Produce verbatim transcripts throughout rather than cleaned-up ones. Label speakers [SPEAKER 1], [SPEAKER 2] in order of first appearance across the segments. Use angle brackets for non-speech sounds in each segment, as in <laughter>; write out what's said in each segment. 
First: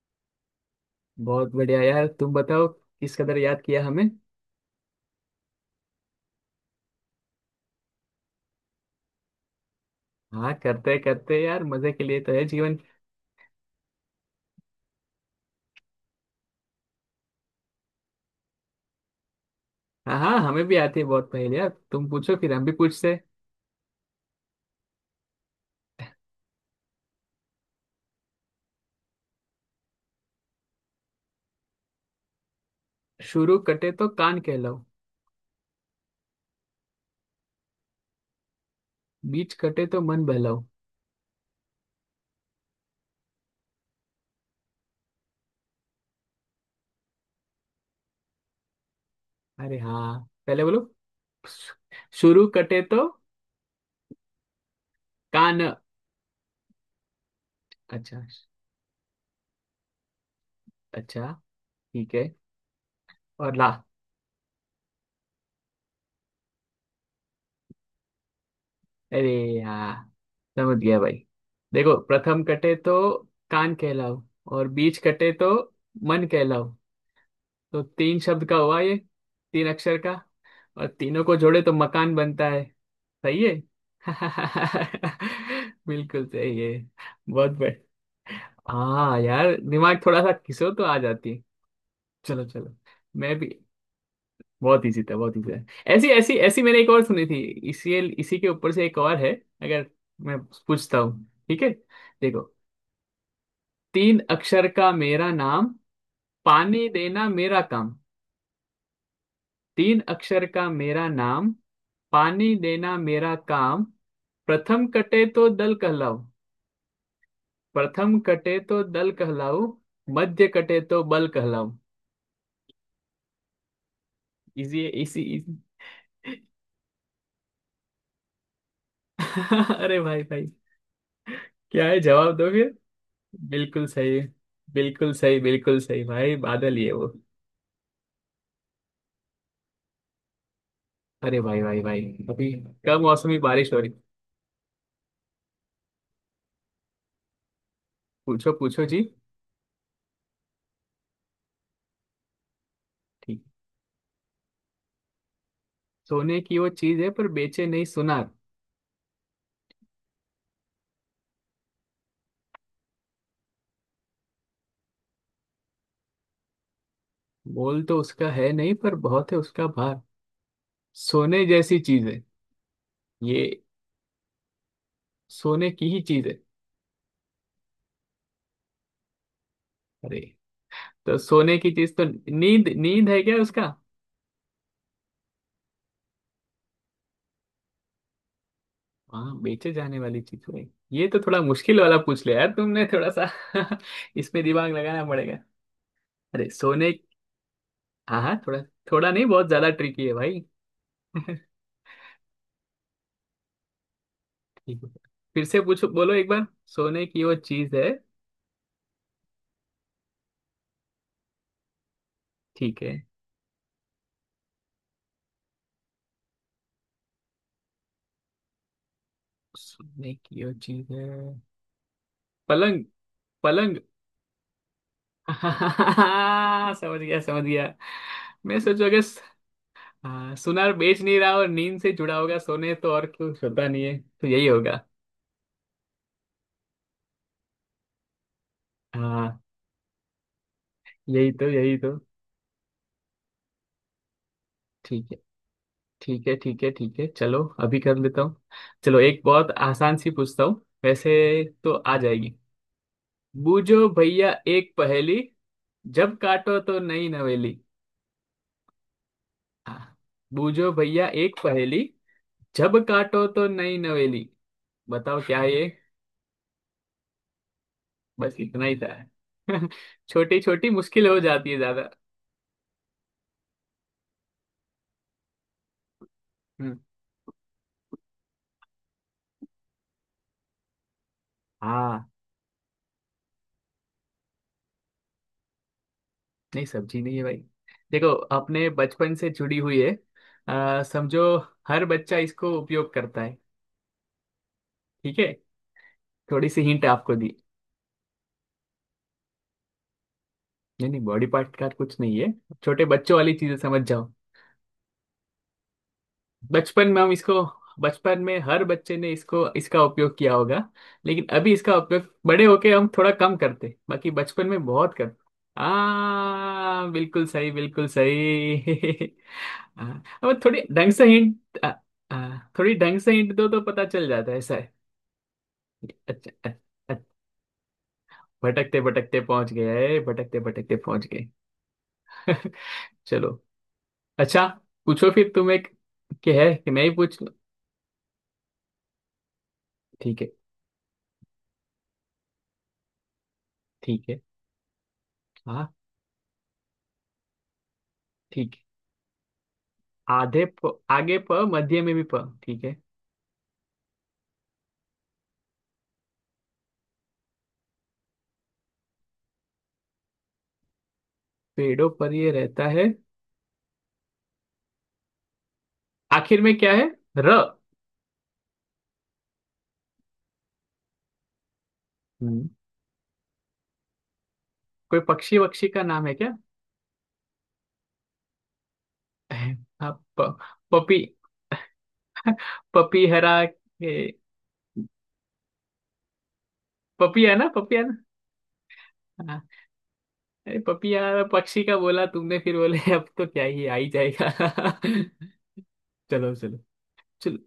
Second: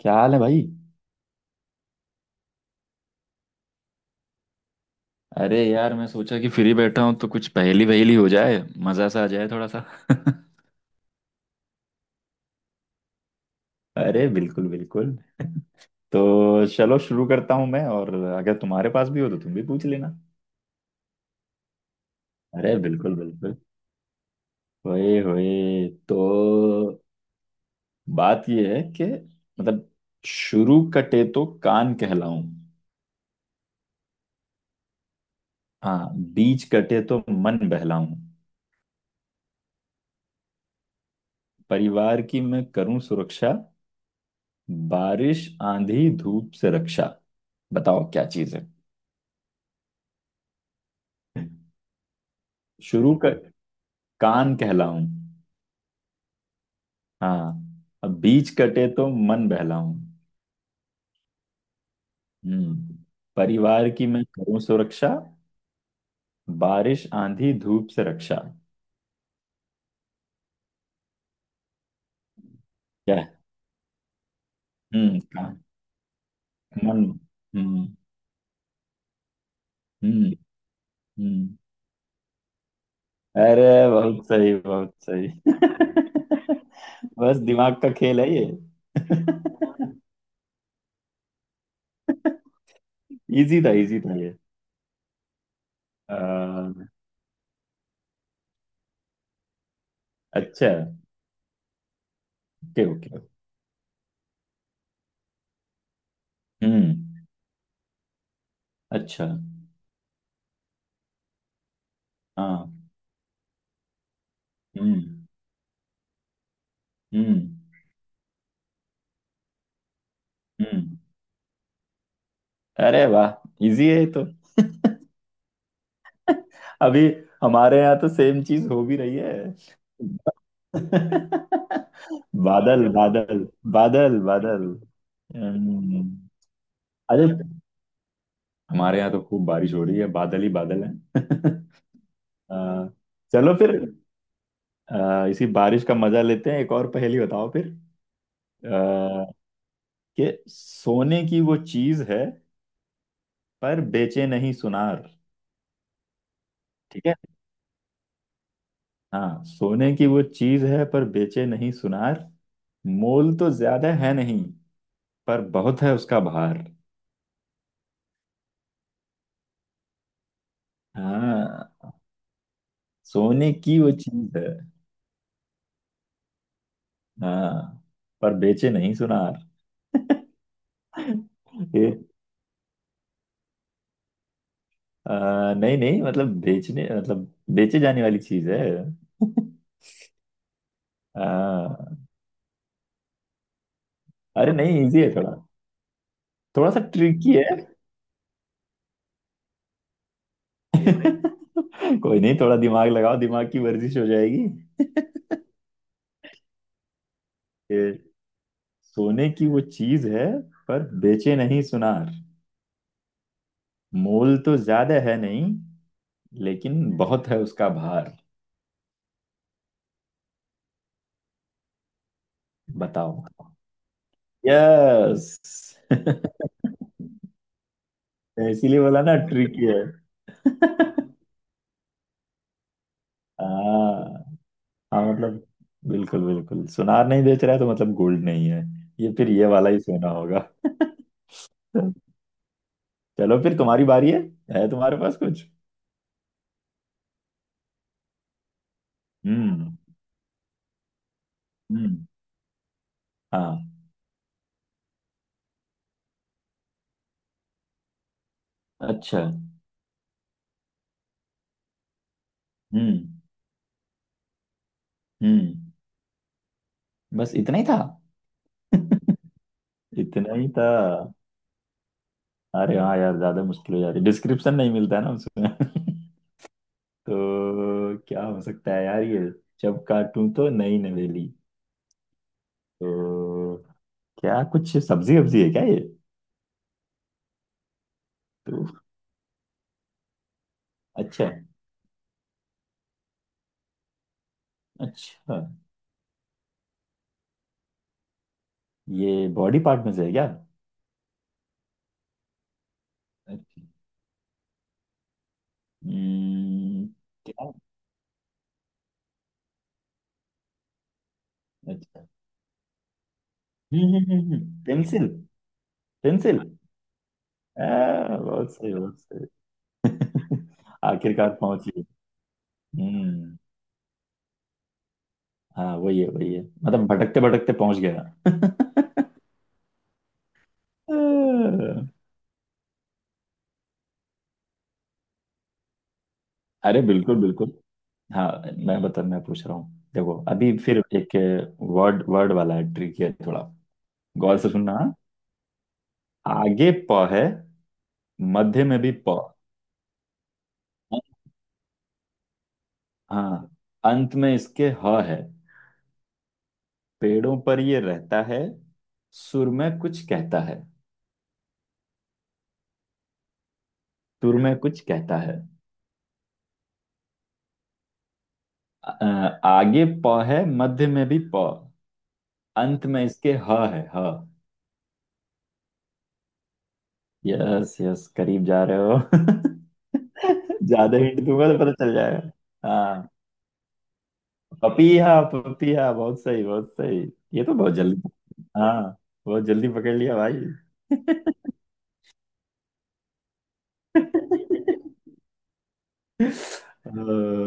[SPEAKER 1] क्या हाल है भाई।
[SPEAKER 2] बहुत बढ़िया यार। तुम बताओ, किस कदर याद किया हमें।
[SPEAKER 1] अरे यार मैं सोचा कि फ्री बैठा हूँ तो कुछ पहेली वहेली हो जाए। मजा सा आ जाए थोड़ा सा <laughs>
[SPEAKER 2] हाँ करते करते यार, मजे के लिए तो है जीवन।
[SPEAKER 1] अरे बिल्कुल बिल्कुल। तो चलो शुरू करता हूं मैं, और अगर तुम्हारे पास भी हो तो तुम भी पूछ लेना।
[SPEAKER 2] हाँ हाँ, हमें भी आती है बहुत पहेली यार। तुम पूछो फिर हम भी
[SPEAKER 1] अरे
[SPEAKER 2] पूछते
[SPEAKER 1] बिल्कुल
[SPEAKER 2] हैं।
[SPEAKER 1] बिल्कुल। होए होए तो बात यह है कि मतलब शुरू कटे तो कान कहलाऊं।
[SPEAKER 2] शुरू कटे तो कान कहलाओ,
[SPEAKER 1] हाँ, बीच कटे तो मन बहलाऊं।
[SPEAKER 2] बीच कटे तो मन बहलाओ।
[SPEAKER 1] परिवार की मैं करूं सुरक्षा, बारिश आंधी धूप से रक्षा। बताओ क्या चीज है।
[SPEAKER 2] अरे हाँ, पहले बोलो। शुरू कटे तो
[SPEAKER 1] शुरू कर, कान कहलाऊं।
[SPEAKER 2] कान।
[SPEAKER 1] हाँ। अब
[SPEAKER 2] अच्छा।
[SPEAKER 1] बीच कटे तो मन बहलाऊं।
[SPEAKER 2] अच्छा। ठीक है।
[SPEAKER 1] हम्म।
[SPEAKER 2] और ला।
[SPEAKER 1] परिवार की मैं करूं सुरक्षा, बारिश आंधी धूप से रक्षा।
[SPEAKER 2] अरे हाँ, समझ गया भाई। देखो, प्रथम कटे तो
[SPEAKER 1] क्या है?
[SPEAKER 2] कान कहलाओ, और बीच
[SPEAKER 1] हम्म,
[SPEAKER 2] कटे तो
[SPEAKER 1] कान।
[SPEAKER 2] मन कहलाओ।
[SPEAKER 1] मन।
[SPEAKER 2] तो
[SPEAKER 1] हम्म।
[SPEAKER 2] तीन शब्द का हुआ ये, तीन अक्षर का।
[SPEAKER 1] हम्म।
[SPEAKER 2] और तीनों को
[SPEAKER 1] हम्म।
[SPEAKER 2] जोड़े तो मकान बनता है। सही है।
[SPEAKER 1] अरे बहुत सही बहुत सही
[SPEAKER 2] <laughs> बिल्कुल सही है।
[SPEAKER 1] <laughs> बस
[SPEAKER 2] बहुत
[SPEAKER 1] दिमाग का
[SPEAKER 2] बढ़िया।
[SPEAKER 1] खेल है ये।
[SPEAKER 2] हाँ यार, दिमाग थोड़ा सा घिसो तो आ जाती है। चलो चलो, मैं
[SPEAKER 1] <laughs>
[SPEAKER 2] भी।
[SPEAKER 1] इजी था इजी था ये।
[SPEAKER 2] बहुत इजी था बहुत इजी था। ऐसी
[SPEAKER 1] अ,
[SPEAKER 2] ऐसी ऐसी मैंने एक और सुनी थी। इसी इसी के ऊपर से एक और है। अगर मैं
[SPEAKER 1] अच्छा।
[SPEAKER 2] पूछता हूँ, ठीक है? देखो,
[SPEAKER 1] ओके ओके।
[SPEAKER 2] तीन अक्षर का मेरा नाम, पानी
[SPEAKER 1] हम्म।
[SPEAKER 2] देना मेरा काम।
[SPEAKER 1] अच्छा।
[SPEAKER 2] तीन अक्षर का मेरा नाम, पानी
[SPEAKER 1] हाँ।
[SPEAKER 2] देना मेरा काम। प्रथम कटे
[SPEAKER 1] हम्म।
[SPEAKER 2] तो दल कहलाऊ।
[SPEAKER 1] हम्म।
[SPEAKER 2] प्रथम कटे तो दल कहलाऊ, मध्य कटे
[SPEAKER 1] हम्म।
[SPEAKER 2] तो बल कहलाऊ।
[SPEAKER 1] अरे वाह, इजी है ये तो।
[SPEAKER 2] इजी है इसी इजी।
[SPEAKER 1] <laughs> अभी हमारे यहाँ तो सेम चीज हो भी रही है।
[SPEAKER 2] <laughs> अरे भाई भाई, क्या है?
[SPEAKER 1] <laughs>
[SPEAKER 2] जवाब दोगे?
[SPEAKER 1] बादल बादल।
[SPEAKER 2] बिल्कुल
[SPEAKER 1] बादल
[SPEAKER 2] सही,
[SPEAKER 1] बादल।
[SPEAKER 2] बिल्कुल सही, बिल्कुल सही
[SPEAKER 1] हम्म,
[SPEAKER 2] भाई। बादल ही है वो।
[SPEAKER 1] अरे हमारे यहाँ तो खूब बारिश हो रही है, बादल ही बादल है।
[SPEAKER 2] अरे भाई
[SPEAKER 1] <laughs>
[SPEAKER 2] भाई भाई। अभी
[SPEAKER 1] आ,
[SPEAKER 2] कम मौसमी
[SPEAKER 1] चलो
[SPEAKER 2] बारिश
[SPEAKER 1] फिर।
[SPEAKER 2] हो रही।
[SPEAKER 1] आ, इसी बारिश का मजा लेते हैं, एक और पहेली बताओ फिर।
[SPEAKER 2] पूछो पूछो जी।
[SPEAKER 1] आ, कि सोने की वो चीज है
[SPEAKER 2] ठीक।
[SPEAKER 1] पर बेचे नहीं सुनार।
[SPEAKER 2] सोने की वो चीज
[SPEAKER 1] ठीक
[SPEAKER 2] है,
[SPEAKER 1] है।
[SPEAKER 2] पर बेचे नहीं सुनार।
[SPEAKER 1] हाँ, सोने की वो चीज है पर बेचे नहीं सुनार। मोल तो ज्यादा है नहीं, पर बहुत है उसका भार।
[SPEAKER 2] मोल तो उसका है नहीं, पर बहुत है उसका भार। सोने जैसी
[SPEAKER 1] हाँ।
[SPEAKER 2] चीज है। ये
[SPEAKER 1] सोने की वो चीज है।
[SPEAKER 2] सोने की ही चीज है।
[SPEAKER 1] हाँ। पर बेचे नहीं सुनार।
[SPEAKER 2] अरे,
[SPEAKER 1] <laughs>
[SPEAKER 2] तो सोने की
[SPEAKER 1] ये
[SPEAKER 2] चीज तो नींद, नींद है क्या उसका?
[SPEAKER 1] आ, नहीं नहीं, मतलब बेचने मतलब बेचे जाने वाली चीज है।
[SPEAKER 2] हाँ,
[SPEAKER 1] <laughs>
[SPEAKER 2] बेचे जाने वाली चीज है। ये तो थोड़ा मुश्किल वाला
[SPEAKER 1] हाँ।
[SPEAKER 2] पूछ लिया यार तुमने, थोड़ा सा। <laughs> इसमें
[SPEAKER 1] अरे
[SPEAKER 2] दिमाग
[SPEAKER 1] नहीं, इजी
[SPEAKER 2] लगाना
[SPEAKER 1] है थोड़ा।
[SPEAKER 2] पड़ेगा। अरे
[SPEAKER 1] थोड़ा सा
[SPEAKER 2] सोने।
[SPEAKER 1] ट्रिकी है।
[SPEAKER 2] हाँ हाँ, थोड़ा। थोड़ा नहीं, बहुत ज्यादा ट्रिकी है भाई। <laughs> ठीक
[SPEAKER 1] <laughs> कोई नहीं, थोड़ा दिमाग लगाओ, दिमाग की वर्जिश हो जाएगी।
[SPEAKER 2] है। फिर से पूछो, बोलो एक बार। सोने की वो चीज
[SPEAKER 1] ये
[SPEAKER 2] है?
[SPEAKER 1] सोने की वो चीज है पर बेचे नहीं सुनार।
[SPEAKER 2] ठीक है।
[SPEAKER 1] मोल तो ज्यादा है नहीं, लेकिन बहुत है उसका भार।
[SPEAKER 2] सोने की वो चीज है। पलंग।
[SPEAKER 1] बताओ।
[SPEAKER 2] पलंग।
[SPEAKER 1] यस।
[SPEAKER 2] <laughs> समझ गया समझ गया।
[SPEAKER 1] <laughs>
[SPEAKER 2] मैं
[SPEAKER 1] इसीलिए
[SPEAKER 2] सोचोगे,
[SPEAKER 1] बोला ना ट्रिकी है।
[SPEAKER 2] हाँ सुनार बेच नहीं रहा और नींद से जुड़ा होगा। सोने तो और कुछ होता नहीं है,
[SPEAKER 1] हाँ।
[SPEAKER 2] तो यही होगा।
[SPEAKER 1] हाँ मतलब, बिल्कुल बिल्कुल, सुनार नहीं बेच रहा है तो मतलब गोल्ड नहीं है। ये फिर
[SPEAKER 2] हाँ,
[SPEAKER 1] ये वाला ही सोना होगा।
[SPEAKER 2] यही तो, यही तो।
[SPEAKER 1] <laughs> चलो फिर, तुम्हारी बारी है। है तुम्हारे
[SPEAKER 2] ठीक है
[SPEAKER 1] पास कुछ।
[SPEAKER 2] ठीक है ठीक है ठीक है, चलो अभी कर लेता हूँ। चलो एक बहुत
[SPEAKER 1] हम्म।
[SPEAKER 2] आसान सी पूछता हूँ वैसे, तो आ
[SPEAKER 1] हम्म।
[SPEAKER 2] जाएगी।
[SPEAKER 1] हाँ।
[SPEAKER 2] बूझो भैया एक पहेली, जब काटो तो नई नवेली।
[SPEAKER 1] अच्छा।
[SPEAKER 2] हाँ। बूझो भैया एक पहेली, जब
[SPEAKER 1] हम्म।
[SPEAKER 2] काटो तो नई नवेली। बताओ क्या है ये?
[SPEAKER 1] हम्म। बस इतना ही था।
[SPEAKER 2] बस इतना ही था। <laughs>
[SPEAKER 1] इतना
[SPEAKER 2] छोटी
[SPEAKER 1] ही था।
[SPEAKER 2] छोटी मुश्किल हो जाती है ज्यादा।
[SPEAKER 1] अरे हाँ यार, ज्यादा मुश्किल हो जा रही, डिस्क्रिप्शन नहीं मिलता है ना उसमें। <laughs>
[SPEAKER 2] हम्म।
[SPEAKER 1] तो क्या हो सकता है यार ये। जब काटूं तो नई नवेली।
[SPEAKER 2] हाँ।
[SPEAKER 1] तो क्या कुछ सब्जी वब्जी है क्या ये।
[SPEAKER 2] नहीं, सब्जी नहीं है भाई। देखो,
[SPEAKER 1] तो
[SPEAKER 2] अपने बचपन से जुड़ी हुई है। अ,
[SPEAKER 1] अच्छा।
[SPEAKER 2] समझो। हर बच्चा इसको उपयोग करता है। ठीक है।
[SPEAKER 1] अच्छा।
[SPEAKER 2] थोड़ी सी हिंट आपको दी।
[SPEAKER 1] ये बॉडी पार्ट में से है क्या।
[SPEAKER 2] नहीं नहीं, बॉडी पार्ट का कुछ नहीं है। छोटे बच्चों वाली चीजें
[SPEAKER 1] अच्छा।
[SPEAKER 2] समझ जाओ।
[SPEAKER 1] हम्म।
[SPEAKER 2] बचपन में हम इसको,
[SPEAKER 1] क्या।
[SPEAKER 2] बचपन में हर बच्चे ने इसको इसका उपयोग किया होगा। लेकिन अभी इसका
[SPEAKER 1] अच्छा।
[SPEAKER 2] उपयोग बड़े होके हम थोड़ा कम करते,
[SPEAKER 1] हम्म
[SPEAKER 2] बाकी
[SPEAKER 1] हम्म हम्म
[SPEAKER 2] बचपन
[SPEAKER 1] हम्म,
[SPEAKER 2] में बहुत
[SPEAKER 1] पेंसिल।
[SPEAKER 2] करते।
[SPEAKER 1] पेंसिल।
[SPEAKER 2] हाँ बिल्कुल सही,
[SPEAKER 1] आ,
[SPEAKER 2] बिल्कुल
[SPEAKER 1] बहुत
[SPEAKER 2] सही।
[SPEAKER 1] सही बहुत सही।
[SPEAKER 2] <laughs> हाँ, अब थोड़ी
[SPEAKER 1] <laughs>
[SPEAKER 2] ढंग से
[SPEAKER 1] आखिरकार
[SPEAKER 2] हिंट।
[SPEAKER 1] पहुंच लिए।
[SPEAKER 2] थोड़ी ढंग से हिंट
[SPEAKER 1] हम्म।
[SPEAKER 2] दो तो पता चल जाता है, ऐसा है।
[SPEAKER 1] हाँ वही है
[SPEAKER 2] अच्छा।
[SPEAKER 1] वही है,
[SPEAKER 2] अच्छा।
[SPEAKER 1] मतलब
[SPEAKER 2] अच्छा।
[SPEAKER 1] भटकते भटकते पहुंच गया। <laughs>
[SPEAKER 2] भटकते भटकते पहुंच गए, भटकते भटकते
[SPEAKER 1] आ,
[SPEAKER 2] पहुंच गए। <laughs> चलो। अच्छा। पूछो फिर तुम एक, के है कि
[SPEAKER 1] अरे
[SPEAKER 2] मैं ही पूछ
[SPEAKER 1] बिल्कुल
[SPEAKER 2] लूं?
[SPEAKER 1] बिल्कुल। हाँ। मैं बता मैं पूछ रहा हूँ, देखो
[SPEAKER 2] ठीक है।
[SPEAKER 1] अभी फिर एक वर्ड वर्ड वाला है, ट्रिक है थोड़ा।
[SPEAKER 2] ठीक है।
[SPEAKER 1] गौर से सुनना हाँ?
[SPEAKER 2] हाँ।
[SPEAKER 1] आगे प है,
[SPEAKER 2] ठीक है।
[SPEAKER 1] मध्य में भी प।
[SPEAKER 2] आधे प, आगे प, मध्य में भी प। ठीक है।
[SPEAKER 1] हाँ। अंत में इसके ह है। पेड़ों पर ये रहता है, सुर में कुछ कहता है।
[SPEAKER 2] पेड़ों पर ये रहता है।
[SPEAKER 1] सुर में कुछ कहता है।
[SPEAKER 2] आखिर में क्या है, र?
[SPEAKER 1] अ, आगे प है, मध्य में भी प।
[SPEAKER 2] हम्म।
[SPEAKER 1] अंत में इसके ह है, ह।
[SPEAKER 2] कोई पक्षी वक्षी का नाम है क्या?
[SPEAKER 1] यस यस, करीब जा रहे हो।
[SPEAKER 2] <laughs> हाँ, प,
[SPEAKER 1] <laughs> ज्यादा
[SPEAKER 2] पपी।
[SPEAKER 1] हिंट दूंगा तो पता चल जाएगा।
[SPEAKER 2] पपी
[SPEAKER 1] हाँ।
[SPEAKER 2] हरा के।
[SPEAKER 1] पपीहा पपीहा, बहुत सही बहुत सही।
[SPEAKER 2] पपी है
[SPEAKER 1] ये
[SPEAKER 2] ना,
[SPEAKER 1] तो बहुत
[SPEAKER 2] पपी है ना?
[SPEAKER 1] जल्दी। हाँ।
[SPEAKER 2] हाँ।
[SPEAKER 1] बहुत जल्दी पकड़ लिया भाई।
[SPEAKER 2] अरे पपिया
[SPEAKER 1] <laughs>
[SPEAKER 2] पक्षी का बोला तुमने, फिर बोले अब तो क्या ही आ ही
[SPEAKER 1] <laughs> अ,
[SPEAKER 2] जाएगा। <laughs> चलो चलो। चलो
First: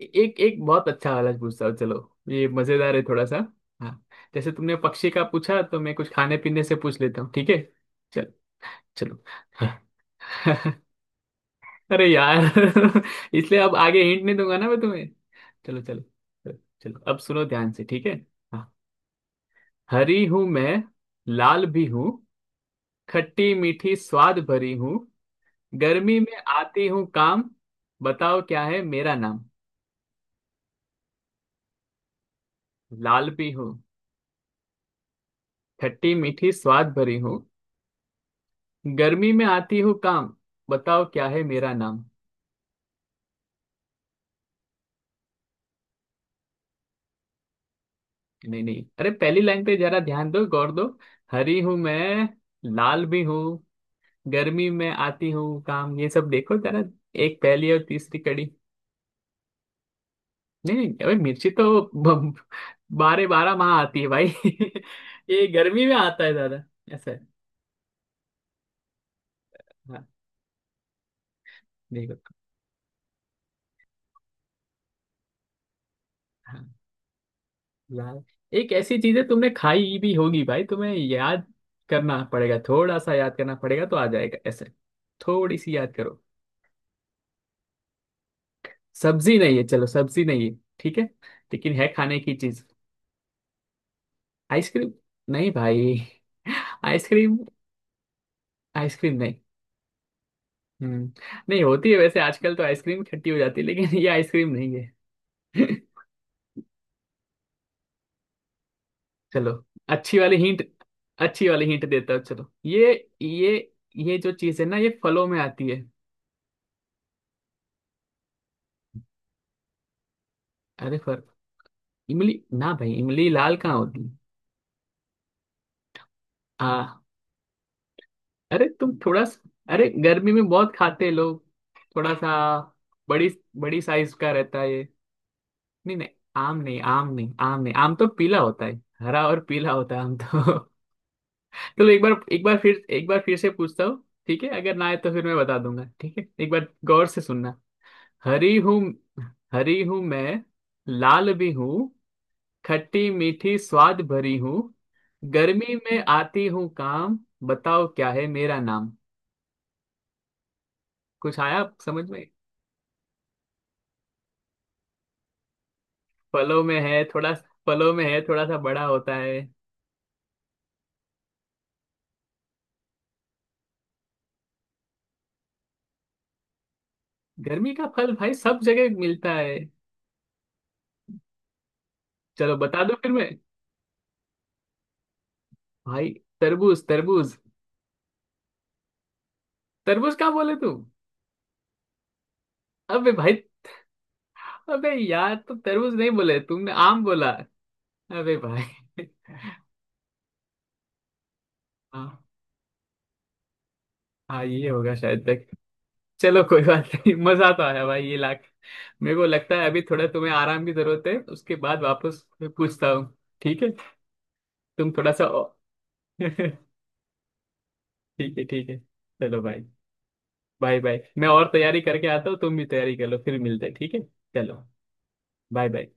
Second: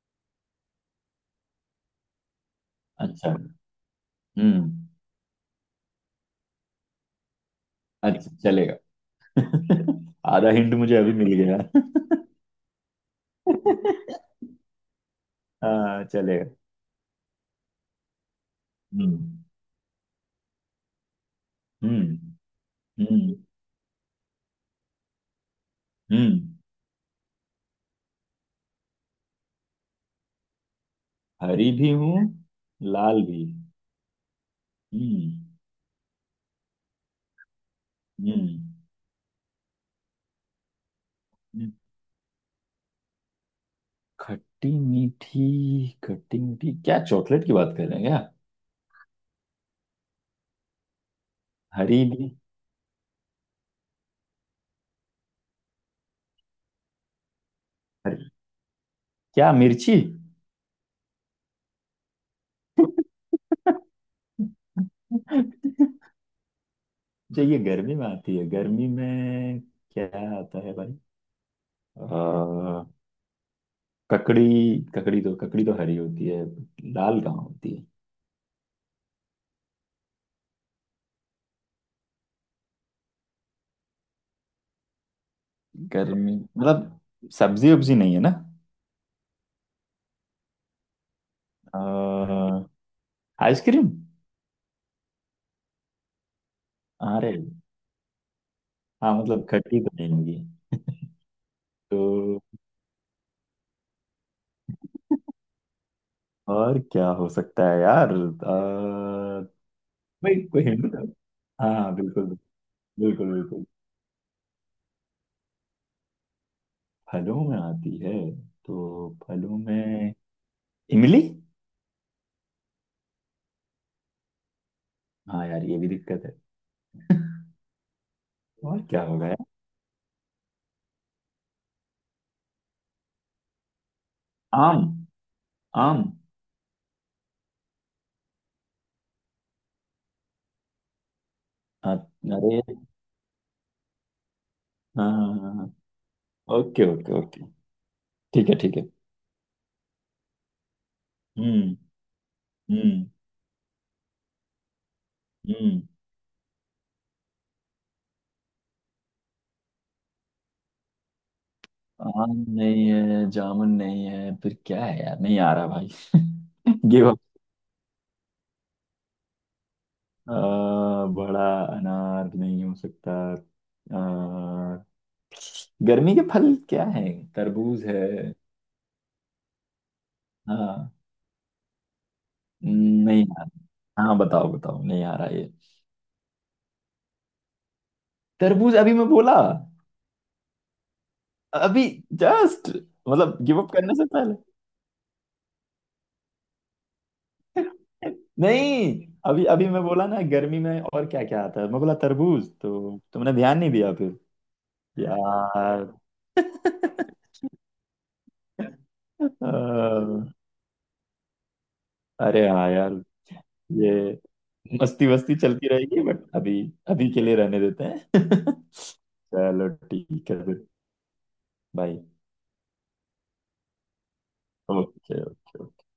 [SPEAKER 2] एक एक बहुत अच्छा वाला पूछता हूँ। चलो ये मजेदार है थोड़ा
[SPEAKER 1] अच्छा।
[SPEAKER 2] सा। हाँ, जैसे तुमने
[SPEAKER 1] हम्म।
[SPEAKER 2] पक्षी का पूछा, तो मैं कुछ खाने पीने से पूछ लेता हूँ, ठीक है? चल।
[SPEAKER 1] अच्छा चलेगा।
[SPEAKER 2] चलो। <laughs>
[SPEAKER 1] <laughs> आधा हिंट मुझे अभी मिल गया।
[SPEAKER 2] अरे यार। <laughs> इसलिए अब आगे हिंट नहीं
[SPEAKER 1] <laughs>
[SPEAKER 2] दूंगा ना मैं तुम्हें। चलो चलो।
[SPEAKER 1] हाँ चलेगा।
[SPEAKER 2] चलो चलो, अब सुनो ध्यान से, ठीक है? हाँ।
[SPEAKER 1] हम्म।
[SPEAKER 2] हरी हूं मैं, लाल भी हूँ,
[SPEAKER 1] हम्म। हम्म।
[SPEAKER 2] खट्टी मीठी स्वाद भरी हूँ। गर्मी में
[SPEAKER 1] हम्म।
[SPEAKER 2] आती हूँ काम। बताओ क्या है मेरा नाम?
[SPEAKER 1] हरी भी हूँ, लाल
[SPEAKER 2] लाल
[SPEAKER 1] भी।
[SPEAKER 2] भी हूँ,
[SPEAKER 1] हम्म।
[SPEAKER 2] खट्टी मीठी स्वाद भरी हूँ,
[SPEAKER 1] हम्म।
[SPEAKER 2] गर्मी में आती हूँ काम। बताओ क्या है मेरा
[SPEAKER 1] हम्म।
[SPEAKER 2] नाम?
[SPEAKER 1] खट्टी मीठी। खट्टी मीठी, क्या चॉकलेट की बात कर रहे हैं क्या।
[SPEAKER 2] नहीं नहीं, अरे पहली लाइन पे जरा ध्यान दो, गौर दो। हरी हूँ
[SPEAKER 1] हरी
[SPEAKER 2] मैं,
[SPEAKER 1] भी।
[SPEAKER 2] लाल भी हूँ, गर्मी में आती हूँ काम, ये सब देखो जरा। एक पहली और तीसरी
[SPEAKER 1] हरी,
[SPEAKER 2] कड़ी।
[SPEAKER 1] क्या मिर्ची।
[SPEAKER 2] नहीं नहीं, अबे मिर्ची तो ब-
[SPEAKER 1] <laughs>
[SPEAKER 2] बारह बारह माह आती है भाई। <laughs> ये गर्मी में आता है दादा। ऐसा है।
[SPEAKER 1] जो ये गर्मी में आती है, गर्मी में
[SPEAKER 2] हाँ।
[SPEAKER 1] क्या आता है भाई।
[SPEAKER 2] देखो।
[SPEAKER 1] आ, ककड़ी। ककड़ी तो, ककड़ी तो हरी होती है,
[SPEAKER 2] हाँ
[SPEAKER 1] लाल कहाँ होती है।
[SPEAKER 2] यार, एक ऐसी चीज है, तुमने खाई भी होगी भाई, तुम्हें याद करना पड़ेगा। थोड़ा सा याद करना पड़ेगा तो आ जाएगा ऐसे। थोड़ी सी याद करो।
[SPEAKER 1] गर्मी मतलब सब्जी उब्जी नहीं है ना।
[SPEAKER 2] सब्जी नहीं है, चलो सब्जी नहीं है, ठीक है। लेकिन
[SPEAKER 1] आ,
[SPEAKER 2] है खाने की चीज।
[SPEAKER 1] आइसक्रीम।
[SPEAKER 2] आइसक्रीम? नहीं भाई,
[SPEAKER 1] अरे
[SPEAKER 2] आइसक्रीम,
[SPEAKER 1] हाँ
[SPEAKER 2] आइसक्रीम नहीं।
[SPEAKER 1] मतलब, खट्टी तो नहीं होगी।
[SPEAKER 2] हम्म। नहीं होती है वैसे,
[SPEAKER 1] तो
[SPEAKER 2] आजकल तो आइसक्रीम खट्टी हो जाती है, लेकिन ये आइसक्रीम नहीं है। <laughs>
[SPEAKER 1] और क्या हो सकता है यार। आ,
[SPEAKER 2] चलो अच्छी वाली
[SPEAKER 1] भाई
[SPEAKER 2] हिंट।
[SPEAKER 1] कोई हिंट दो।
[SPEAKER 2] अच्छी वाली
[SPEAKER 1] हाँ
[SPEAKER 2] हिंट
[SPEAKER 1] हाँ,
[SPEAKER 2] देता हूँ
[SPEAKER 1] बिल्कुल
[SPEAKER 2] चलो। ये,
[SPEAKER 1] बिल्कुल
[SPEAKER 2] ये
[SPEAKER 1] बिल्कुल।
[SPEAKER 2] ये जो चीज है ना, ये फलों में आती है।
[SPEAKER 1] फलों में आती है। तो फलों में
[SPEAKER 2] अरे
[SPEAKER 1] इमली।
[SPEAKER 2] इमली? ना भाई, इमली लाल कहाँ होती है?
[SPEAKER 1] हाँ यार, ये भी दिक्कत है।
[SPEAKER 2] हाँ। अरे
[SPEAKER 1] और
[SPEAKER 2] तुम
[SPEAKER 1] क्या
[SPEAKER 2] थोड़ा
[SPEAKER 1] होगा यार।
[SPEAKER 2] सा। अरे गर्मी में बहुत खाते हैं लोग। थोड़ा सा बड़ी, बड़ी साइज का रहता है
[SPEAKER 1] आम।
[SPEAKER 2] ये। नहीं
[SPEAKER 1] आम।
[SPEAKER 2] नहीं, आम नहीं, आम नहीं, आम नहीं। आम तो पीला होता है, हरा और पीला होता है आम तो। <laughs> चलो एक
[SPEAKER 1] अ-
[SPEAKER 2] बार, एक बार
[SPEAKER 1] अरे
[SPEAKER 2] फिर, एक बार फिर से पूछता हूँ ठीक है, अगर ना आए तो
[SPEAKER 1] हाँ
[SPEAKER 2] फिर मैं
[SPEAKER 1] हाँ,
[SPEAKER 2] बता
[SPEAKER 1] हाँ।
[SPEAKER 2] दूंगा, ठीक है? एक बार
[SPEAKER 1] ओके
[SPEAKER 2] गौर
[SPEAKER 1] ओके
[SPEAKER 2] से
[SPEAKER 1] ओके।
[SPEAKER 2] सुनना।
[SPEAKER 1] ठीक है
[SPEAKER 2] हरी
[SPEAKER 1] ठीक
[SPEAKER 2] हूँ,
[SPEAKER 1] है।
[SPEAKER 2] हरी हूँ मैं, लाल भी
[SPEAKER 1] हम्म।
[SPEAKER 2] हूँ,
[SPEAKER 1] हम्म।
[SPEAKER 2] खट्टी मीठी स्वाद भरी हूँ, गर्मी
[SPEAKER 1] हम्म।
[SPEAKER 2] में आती हूँ काम। बताओ क्या है मेरा नाम? कुछ आया समझ में?
[SPEAKER 1] आम नहीं है, जामुन नहीं है, फिर क्या है यार, नहीं आ रहा भाई।
[SPEAKER 2] फलों में
[SPEAKER 1] <laughs>
[SPEAKER 2] है
[SPEAKER 1] गिव अप।
[SPEAKER 2] थोड़ा। फलों में है, थोड़ा सा बड़ा होता है।
[SPEAKER 1] बड़ा, अनार नहीं हो सकता। आ, गर्मी के फल क्या है,
[SPEAKER 2] गर्मी
[SPEAKER 1] तरबूज
[SPEAKER 2] का
[SPEAKER 1] है।
[SPEAKER 2] फल भाई सब जगह मिलता है।
[SPEAKER 1] हाँ।
[SPEAKER 2] चलो बता दो फिर
[SPEAKER 1] नहीं
[SPEAKER 2] मैं।
[SPEAKER 1] आ रहा। हाँ बताओ बताओ, नहीं आ रहा ये।
[SPEAKER 2] भाई, तरबूज, तरबूज।
[SPEAKER 1] तरबूज अभी मैं बोला।
[SPEAKER 2] तरबूज कहाँ बोले तू?
[SPEAKER 1] अभी। जस्ट।
[SPEAKER 2] अबे
[SPEAKER 1] मतलब
[SPEAKER 2] भाई,
[SPEAKER 1] गिव अप करने से।
[SPEAKER 2] अबे यार, तो तरबूज नहीं बोले तुमने, आम बोला। अबे भाई।
[SPEAKER 1] नहीं
[SPEAKER 2] <laughs>
[SPEAKER 1] अभी अभी मैं बोला ना, गर्मी में और क्या क्या आता है, मैं बोला
[SPEAKER 2] हाँ
[SPEAKER 1] तरबूज, तो तुमने ध्यान नहीं दिया फिर।
[SPEAKER 2] हाँ, ये होगा शायद तक।
[SPEAKER 1] यार।
[SPEAKER 2] चलो कोई बात नहीं।
[SPEAKER 1] <laughs>
[SPEAKER 2] <laughs> मजा तो आया भाई, ये लाख। मेरे को लगता है अभी थोड़ा
[SPEAKER 1] अ,
[SPEAKER 2] तुम्हें आराम की जरूरत है, उसके बाद वापस
[SPEAKER 1] अरे हाँ
[SPEAKER 2] पूछता
[SPEAKER 1] यार।
[SPEAKER 2] हूँ। ठीक है।
[SPEAKER 1] ये
[SPEAKER 2] तुम
[SPEAKER 1] मस्ती
[SPEAKER 2] थोड़ा सा।
[SPEAKER 1] वस्ती
[SPEAKER 2] <laughs>
[SPEAKER 1] चलती रहेगी बट,
[SPEAKER 2] ठीक
[SPEAKER 1] अभी अभी के लिए रहने देते
[SPEAKER 2] है
[SPEAKER 1] हैं। <laughs>
[SPEAKER 2] ठीक है, चलो भाई।
[SPEAKER 1] चलो ठीक है फिर।
[SPEAKER 2] Bye bye. मैं और तैयारी
[SPEAKER 1] बाय।
[SPEAKER 2] करके आता हूँ, तुम भी तैयारी कर लो, फिर मिलते हैं, ठीक है? चलो।
[SPEAKER 1] Okay
[SPEAKER 2] bye
[SPEAKER 1] okay.
[SPEAKER 2] बाय।